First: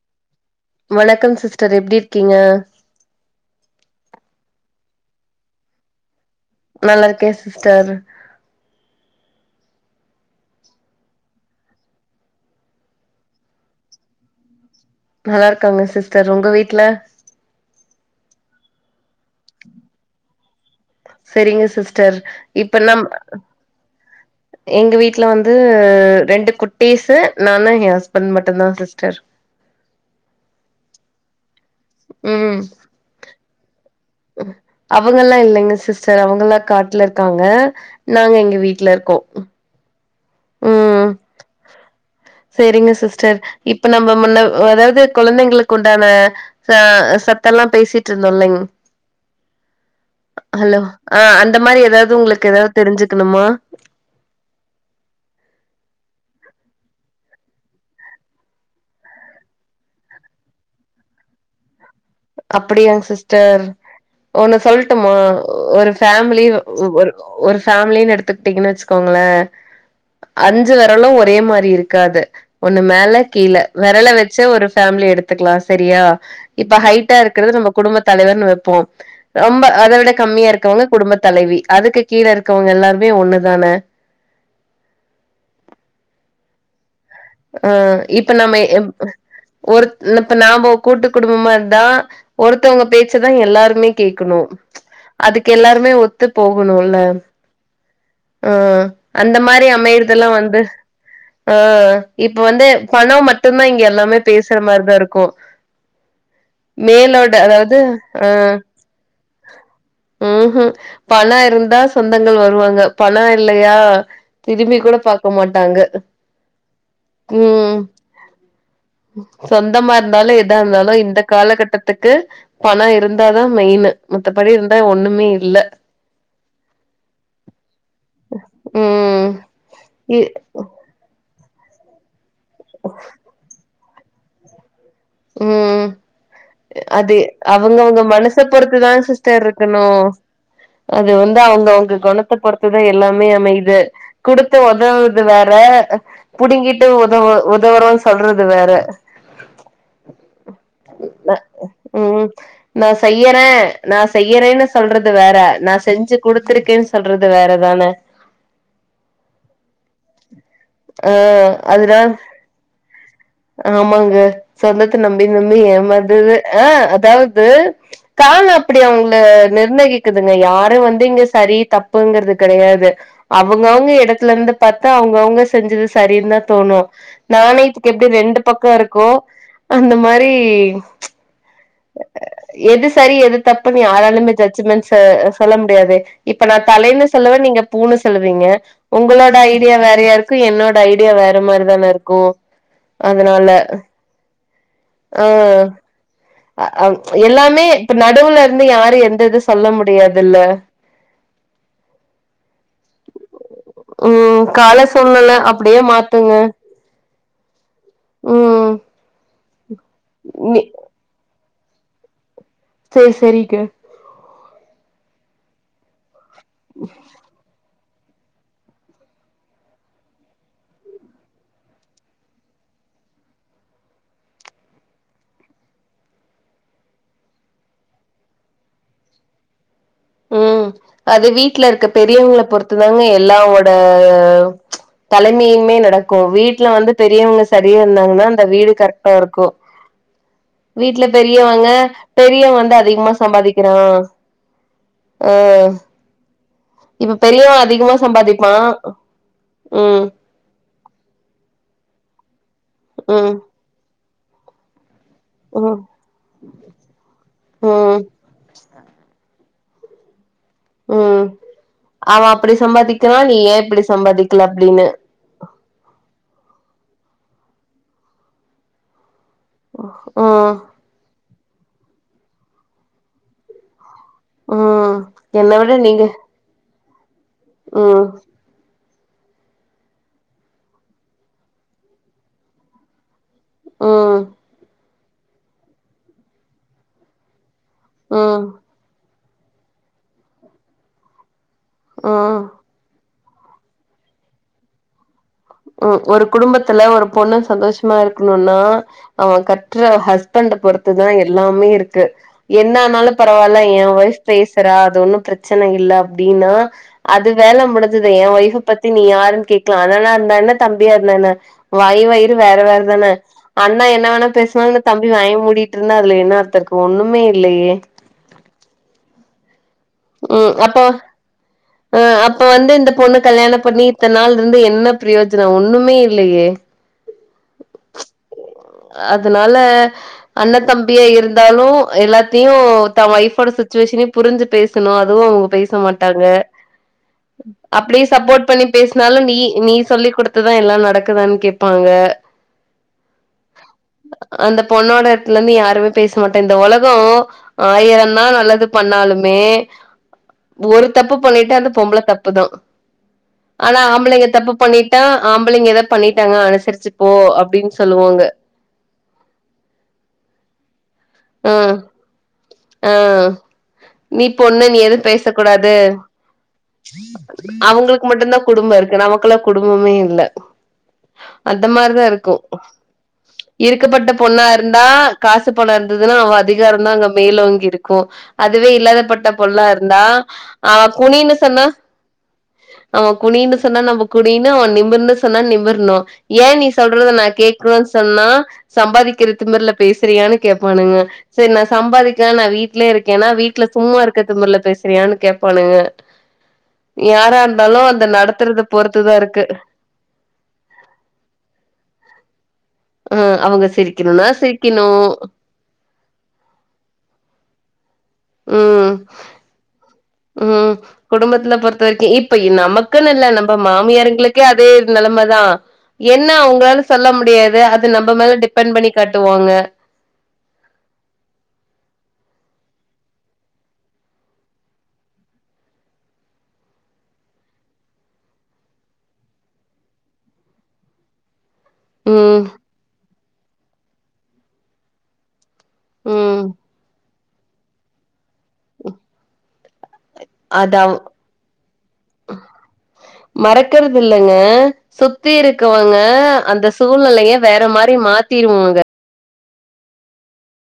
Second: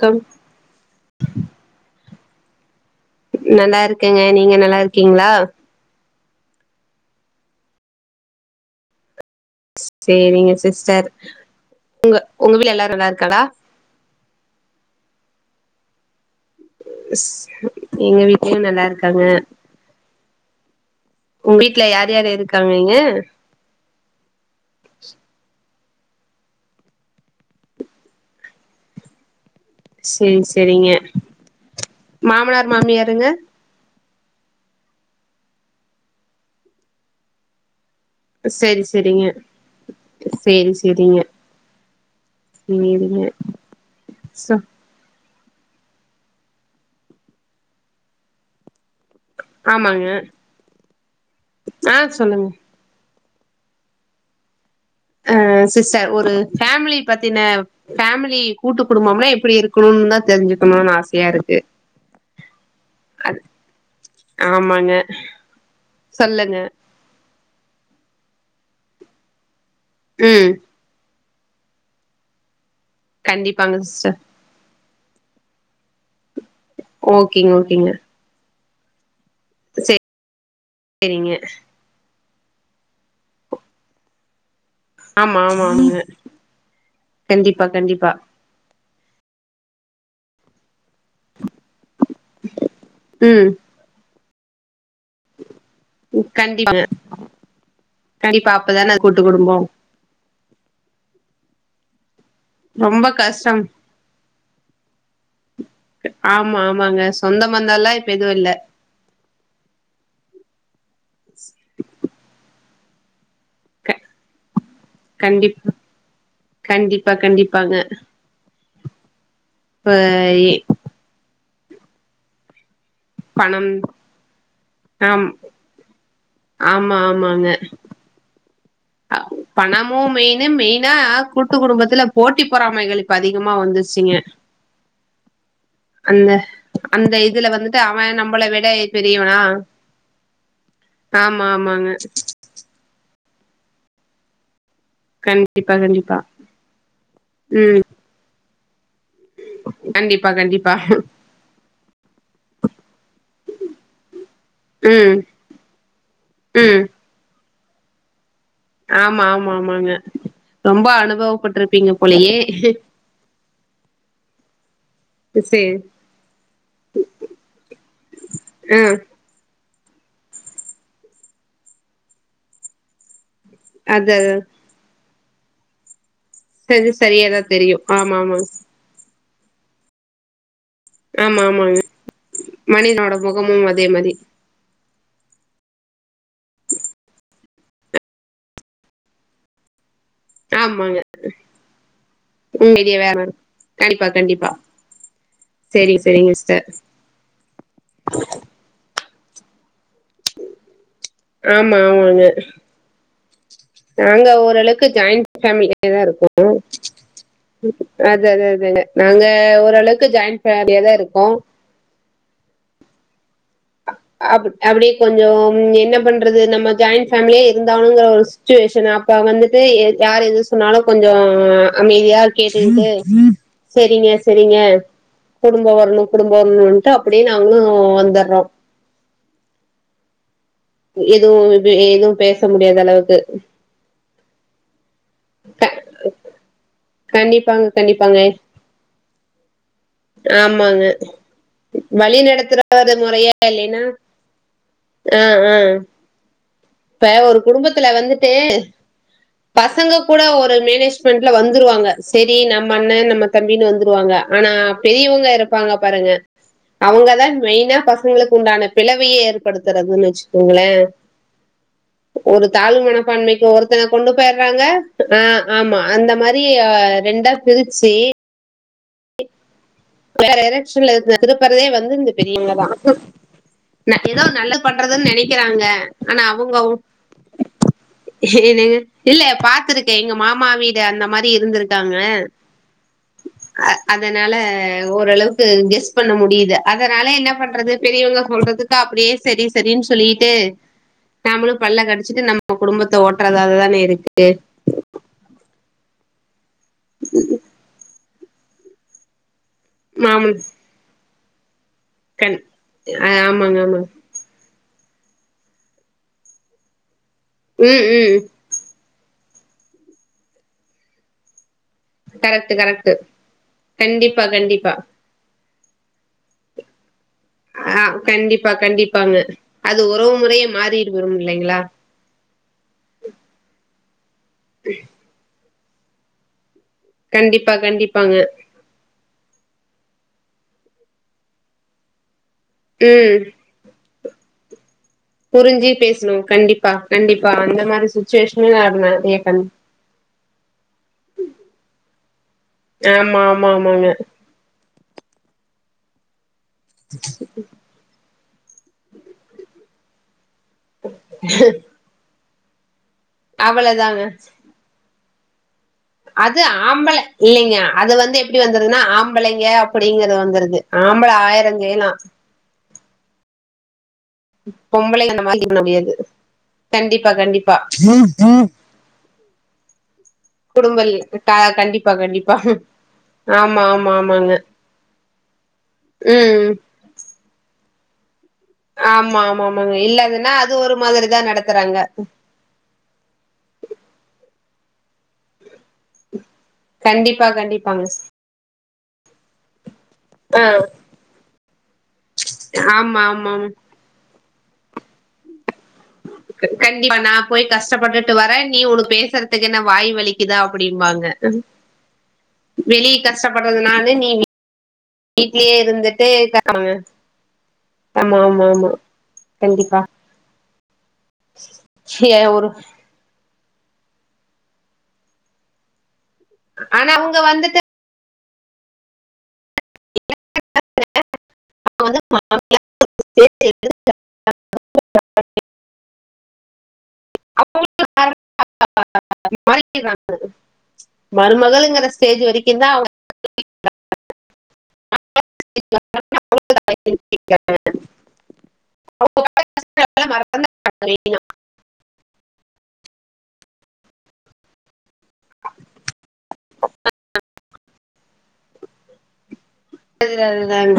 Come வணக்கம் sister எப்டி இருக்கீங்க நல்லா இருக்கேங்க நீங்க நல்லாருக்கீங்களா நல்லா இருக்கே சிஸ்டர் சேரிங்க சிஸ்டர் உங்க உங்க வீட்ல எல்லாரு நல்லா இருக்காளா நல்லா இருக்காங்க சிஸ்டர் ஒங்க வீட்ல ஸ் எங்க வீட்லயு நல்லாருக்காங்க ஒங்க செரிங்க வீட்ல யார் சிஸ்டர் யாரு இருக்காங்க இப்ப இங்க நம் எங்க வீட்ல வந்து ரெண்டு குட்டீஸு நானு எ ஹஸ்பண்ட் மட்டு்ந்தா சிஸ்டர் சேரி சேரிங்க மாமனார் மாமியாருங்க அவுங்கல்லா இல்லங்க சிஸ்டர் அவுங்கல்லா காட்ல இருக்காங்க நாங்க எங்க சேரி வீட்ல இருக்கோ சேரிங்க சேரி சேரிங்க சேரிங்க சிஸ்டர் இப்ப நம்ம முன்ன சோ அதாவது கொழந்தைங்களுக்கு உண்டான ச சத்து எல்லா பேசிட்டு இருந்தோ இல்லைங் ஆமாங்க ஹலோ ஆ அந்த மாரி ஆ ஏதாது சொல்லுங்க உங்களுக்கு ஏதாது தெரிஞ்சுக்கணுமா ஆ சிஸ்டர் ஒரு ஃபேமிலி பத்தின ஃபேமிலி கூட்டு குடும்பம்லா எப்டி இருக்கணும்னு தா தெரிஞ்சுக்கணுனு ஆசையா இருக்கு அப்டியா அது சிஸ்டர் ஒன்னு ஆமாங்க சொல்ட்டுமா ஒரு ஃபேமிலி சொல்லுங்க ஒரு ஒரு ஃபேமிலினு எடுத்துக்ட்டீங்கனு வச்சுக்கோங்களே ம் அந் ஞ்சு வெரலு ஒரே மாரி இருக்காது ஒன்னு மேல கீழ கண்டிப்பாங்க வெரல சிஸ்டர் வச்சு ஒரு ஃபேமிலி எடுத்துக்லா சேரியா இப்ப டா ஓகேங்க இருக்கறது நம்ம ஓகேங்க குடும்ப தலைவர்னு வப்போ ரொம்ப அத விட கம்மியா இருக் க்கவங்க குடும்ப சேரிங்க தலைவி அதுக்கு கீழ இருக்கவங்க எல்லாருமே ஒண்ணுதானே ஆமா ஆமா ங்க ஆ இப் இப்ப நம்ம எ ம் ஒரு இப்ப நாம ஒரு கூட்டு குடும்பமா இருந்தா ஒருத்தவங்க பேச்சதா ம் எல்லாருமே கேக்கணு அதுக்கெல்லாருமே ஒத்து கண்டிப்பாங்க போகணுல கண்டிப்பா ஆ அப்பதான அது கூட்டு அந்த குடும்போ மாரி அமைரு துலா வந்து ஆ இப்ப வந்து ரொம்ப பணம் கஷ்டம் மட்டுந்தா இங்க எல்லாமே பேசுற மாரி தா இருக்கு ஆமா ஆமாங்க மேலோட சொந்த அதாவது பந்தல்லா இப்ப ஆ எதுவு இல்ல ம் ஹும் பண இருந்தா சொந்தங்கள் வருவாங்க பணோ இல்லையா க திரும்பி கூட பாக்க கண்டிப்பா மாட்டாங்க கண்டிப்பா கண்டிப்பாங்க ம் இப்ப சொந்தமா இருந்தாலு எ எதா இருந்தாலு இந்த காலகட்டத்துக்கு பணோ இருந்தாதா பணம் மெயினு மத்தபடி இருந்தா ஒண்ணுமே ஆம் இல்ல ஆமா ஆமாங்க அ ம் பணமு இ மெயினு மெய்னா கூட்டு குடும்பத்துல போட்டி பொறாமைகள் இப்ப அதிகமா வந்துருச்சுங்க ம் அந்த அது அந்த இதுல அவுங்க வந்துட்டு அவுங்க அவ மனச நம்மள விட பொறுத்துதா பெரியவனா சிஸ்டர் இருக்கணு அது வந்து ஆமா ஆமாங்க அவுங்கவுங்க கொணத்த பொறுத்துதா எல்லாமே அமைது குடுத்து ஒதவு றது வேற கண்டிப்பா கண்டிப்பா புடுங்கிட்டு ஒதவு ம் ஓதவுறோனு சொல்றது வேற கண்டிப்பா கண்டிப்பா ம் நா செய்யற நா செய்யறேனு சொல்றது ம் வேற நா செஞ்சு ம் குடுத்ருக்கேன் சொல் றது வேற தான ஆமா ஆமா ஆமாங்க ரொம்ப ஆ அனுபவப்பட்ருப்பீங்க அதுதா போளையே ஆமாங்க சொந்தத்த நம்பி நம்பி சரி ஏமாந்து ஆ அதாவுது காலோ அப்டி ஆ அவுங்ள நிர்ணயி க்குதுங்க யாரு வந்து இங்க சரி தப்புங்றது கடையாது அவுங்கவுங்க அது அது எடத்துல இருந்து பாத்தா அவுங்கவுங்க செஞ்சது சரின் தா தோணு சரி சரியாதா தெரியு நாணயத்துக் எப்டி ஆமா ரெண்டு ஆமாங்க பக்கொ இருக்கோ அந்த மாரி ஆமா ஆமாங்க எது மனிதனோட செரி எது முகமு தப்புனு அதே மாரி யாராலயுமே ஜட்ஜ்மெண்ட்ஸ் ஸ சொல்ல முடியாது இப்ப நா தலைனு சொல்லுவ நீங்க பூன்னு சொல்லுவீங்க உங்களோட ஐடியா வேற யாருக் கு௱என்னோட ஆமாங்க ஐடியா வேற மாரிதான இருக்கு அதனால ப்பா கண்டிப்பா ஆ செரி செரிங்க அ எல்லாமே இப்ப நடுவுல இருந்து யாரு எந்த இது சொல்ல முடியாதுல்ல ஆமா ஆமாங்க நாங்க ம் கால ஓரளவுக்கு ஜாயிண்ட் சூழ்நில அப்டியே ஃபேமிலியே தா இருக்கோ மாத்துங்க அது அது ம் அதாங் நாங்க ஓரளவுக்கு ஜாயின் நீ ஃபேமிலியாதா இருக்கோ சேர் செரிக்க அ அப் அப்டியே கொஞ்சோம் என்ன பண்றது நம்ம ஜாயிண்ட் ஃபேமிலி இருந்தாகுனுங்கற ஒரு சுச்சுவேஷனு அப்ப வந்துட்டு யார் எது சொன்னாலு கொஞ்சோ அமைதியா கேட்டுட்டு செரிங்க செரிங்க குடும்ப வர்ணு குடும்ப வர்ணுன்ட்டு அப்டியே நாங்ளு வந்தர்றோ ம் அது எதுவு வீட்ல இது இருக்க எதுவு பேச பெரியோங்களப் பொறுத்து முடியாத தாங்க அளவுக்கு எல்லாவோட க தலைமையின்மே நடக்கும் வீட்டுல வந்து பெரியவுங்க கண்டிப்பாங்க செரியா கண்டிப்பாங்க இருந்தாங்னா அந்த வீடு கரெக்ட்டா இருக்கு ஆமாங்க வீட்ல பெரியவங்க வழி பெரியவன் வந்து நடத்துறது அதிகமா முறையா சம்பாதிக்கிறா இல்லைன்னா ஆ ஆ இப்ப ஒரு பெரியவ குடும்பத்துல அதிகமா வந்துட்டு சம்பாதிப்பா பசங்க ம் கூட ஒரு மேனேஜ் மெண்ட்ல வந்துருவாங்க செரி நம்ம அண்ண நம்ம ம் தம்பின்னு வந்துருவாங்க ஆனா பெரியவுங்க இருப்பாங்க ம் பாருங்க அவுங்கதா மெயினா ம் பசங்களுக் உண்டான பிளவையே ஏற்படுத்துறதுன் வச்சுக்கோங்ளே ம் அவன் அப்டி சம்பாதிக்கறா நீ மனப்பான்மைக்கு ஏன் இப்டி ஒருத்தன கொண்டு சம்பாதிக்ல போயிர்றாங்க. அப்டின்னு ஆ ஆமா அந்த மாரி ரெண்டாப் பிரிச்சி வேற ம் டரக்ஷன்ல திருப்பறதே வந்து இந்த பெரியவுங்கதா ஏதோ நல்லத் ம் பண்றதுன் என்ன நெனைக்கறாங்க விட நீங்க ஆனா அவுங்கொ ம் ஹேனே இல்ல பாத்துருக்கே எங்க மாமா வீடு அந்த மாரி இருந்துருக்காங்க அ ம் அதனால ஓரளவுக்கு கெஸ் பண்ண முடியுது அதனால என்ன பண்றது பெரியவுங்க ம் சொல்றதுக்கு அப்டியே சரி சரின்னு சொல்லிட்டு நம்மளு பல்லக் கடிச்சிட்டு ம் நம்ம குடும்பத்த ஓட்டுறதாதான இருக்கு ம் ஒரு குடும்பத்துல ஒரு பொண்ணு சந்தோஷமா இருக்கணுன்னா அவன் க ட்ற மாமன் ஹஸ்பண்ட பொறுத்துதா எல்லாமே இருக்கு கண் என்ன ஆனாலு ஆமாங்க பரவால்ல ஆமாங்க என் ஒய்ஃப் பேசுறா அது ஒன்னு பிரச்சனை இல்ல அப்டின்னா அது வேல ம் முடிஞ்சுது ம் என் ஒய்ஃப் பத்தி நீ யாருனு கேக்கலா அண்ணனா இருந்தா என்ன தம்பியா இருந்தா என்ன வாயு வயிறு கரெக்ட் வேற வேற கரெக்ட் தான அண்ண என்ன கண்டிப்பா வேணா கண்டிப்பா பேசுனாலு தம் வாய மூடிட்டு இருந்தா அதுல என்ன அர்த்தோ இருக்கு ஒன்னுமே இ ஆ கண்டிப்பா கண்டிப்பாங்க அது உறவு முறையே ம் அப்போ மாறிடுருங் இல்லைங்களா அ அப்ப வந்து இந்தப் பொண்ணக் கல்யாணம் பண்ணி இத்தன நாள் இருந்து என்ன பிரயோஜனம் ஒன்னுமே இல்லையே கண்டிப்பா கண்டிப்பாங்க அதனால அண்ணத்தம்பியா இருந்தாலு எல்லாத் தையு தன் ம் ஒய்ஃபோட சிச்சுவேஷனையு புரிஞ்சு பேசணு புரிஞ்சு பேசணு கண்டிப்பா கண்டிப்பா அந்த மாரி அப்டியே சப்போர்ட் சுச்சுவேஷனே நா பண்ணி நெறைய பேசுனாலு நீ கண் நீ சொல்லிக் குடுத் துதா எல்லா நடக்குதா கேப்பாங்க ஆம்மா ஆமா ஆமாங்க அந்த பொண்ணோட எடத்துல இருந்து யாருமே பேச மாட்டாங் இந்த ஒலகம் ஆயிரந்தா நல்லது பண்ணாலுமே ஒரு தப்பு பண்ணிட்டா அந்த பொம்பள தப்புதா ஆனா அவ்வளதாங்க ஆம்பளைங்க தப்பு பண்ணிட் டா ஆம்பளைங்க எதா பண்ணிட்டாங்க அது அனுசரிச்சுப்போ அப்டின்னு சொல்லுவாங்க இதுனா ஆம்பளைங்க அப்டிங்கிறது வந்துருது ஆம்பள ஆ ஆயிரஞ் செய்யலா ஆ நீ பொண்ணு நீ எது பொம்பளைங்க அந்த பேசக் மாரி பண்ண கூடாது முடியாது. கண்டிப்பா கண்டிப்பா. அவுங்களுக்கு மட்டுந்தா குடும்ப இருக்கு நமக்கெல்லா குடும்பமே இல்ல குடும்ப இல் க அந்த கண்டிப்பா மாரிதா இருக்கு கண்டிப்பா ஆமா ஆமா இருக்கப்பட்ட ஆமாங்க. பொண்ணா இருந்தா காசு பணொ இருந் ததுனா அவ ம். அதிகாரந்தா அங்க மேலோங்கி இருக்கு அதுவே ஆமா இல்லாதப்பட்ட ஆமா பொண்ணா ஆமாங்க. இருந்தா இல்லாதுன்னா அது ஒரு அவ மாதிரி தான் குனின்னு சொன்னா நடத்துறாங்க. அவன் குனின்னு சொன்னா நம்ம குனியனு அவன் நிமிர்னு சொன்னா நிமிர்னு ஏன் நீ சொல்றத நா கண்டிப்பா கண்டிப்பாங்க. கேக்கணுனு சொன்னா சம்பாதிக்கிற திமிர்ல பேசுறியானு ஆ கேப் பாணுங்க சரி நா சம்பாதிக்கல நா வீட்லயே ஆமா ஆமா இருக்கேன்னா ஆமா. வீட்ல சும்மா இருக்கிற திமுருல பேசுறியான்னு கேப்பானுங்க கண்டிப்பா நா யாரா போய் இருந்தாலு அந்த கஷ்டப்பட்டுட்டு வர நீ நடத்துறத ஒன்னு பொறுத்துதா இருக்கு பேசுறதுக்கு என்ன வாய் வலி க்குதா அப்டிம்பாங்க வெளிய ஆ கஷ்டபட்றது அவங்க நானு நீ சிரிக்கணும்னா சிரிக்கணு வீட்லயே இருந்து தேக ஆமாங்க ஆமா ஆமா ஆமா ம் கண்டிப்பா ம் குடும்பத்துல பொறுத்த வரைக்கு ஏ இப்ப ஒரு இ நம க்குன்னு இல்ல நம்ம மாமியார்ங்களுக்கே அதே இது நெலம தா என்ன அவுங்களால ஆனா சொல்ல அவங்க முடியாது வந்துட்டு அது நம்ம மேல டிபென்ட் பண்ணி காட்டுவாங்க [unintelligible] [unintelligible] மருமகள்ங்குற ம் ஸ்டேஜுவரிக்குந்தா அவுங்க ம் [unintelligible] அது அவு மறந்தாங்க மறக்கருதில்லங்க சுத்தி இருக்கவங்க அந்த சூழ்நெலய வேற மாரி மாத்திருவோங்க அதுதா அதுதாங்க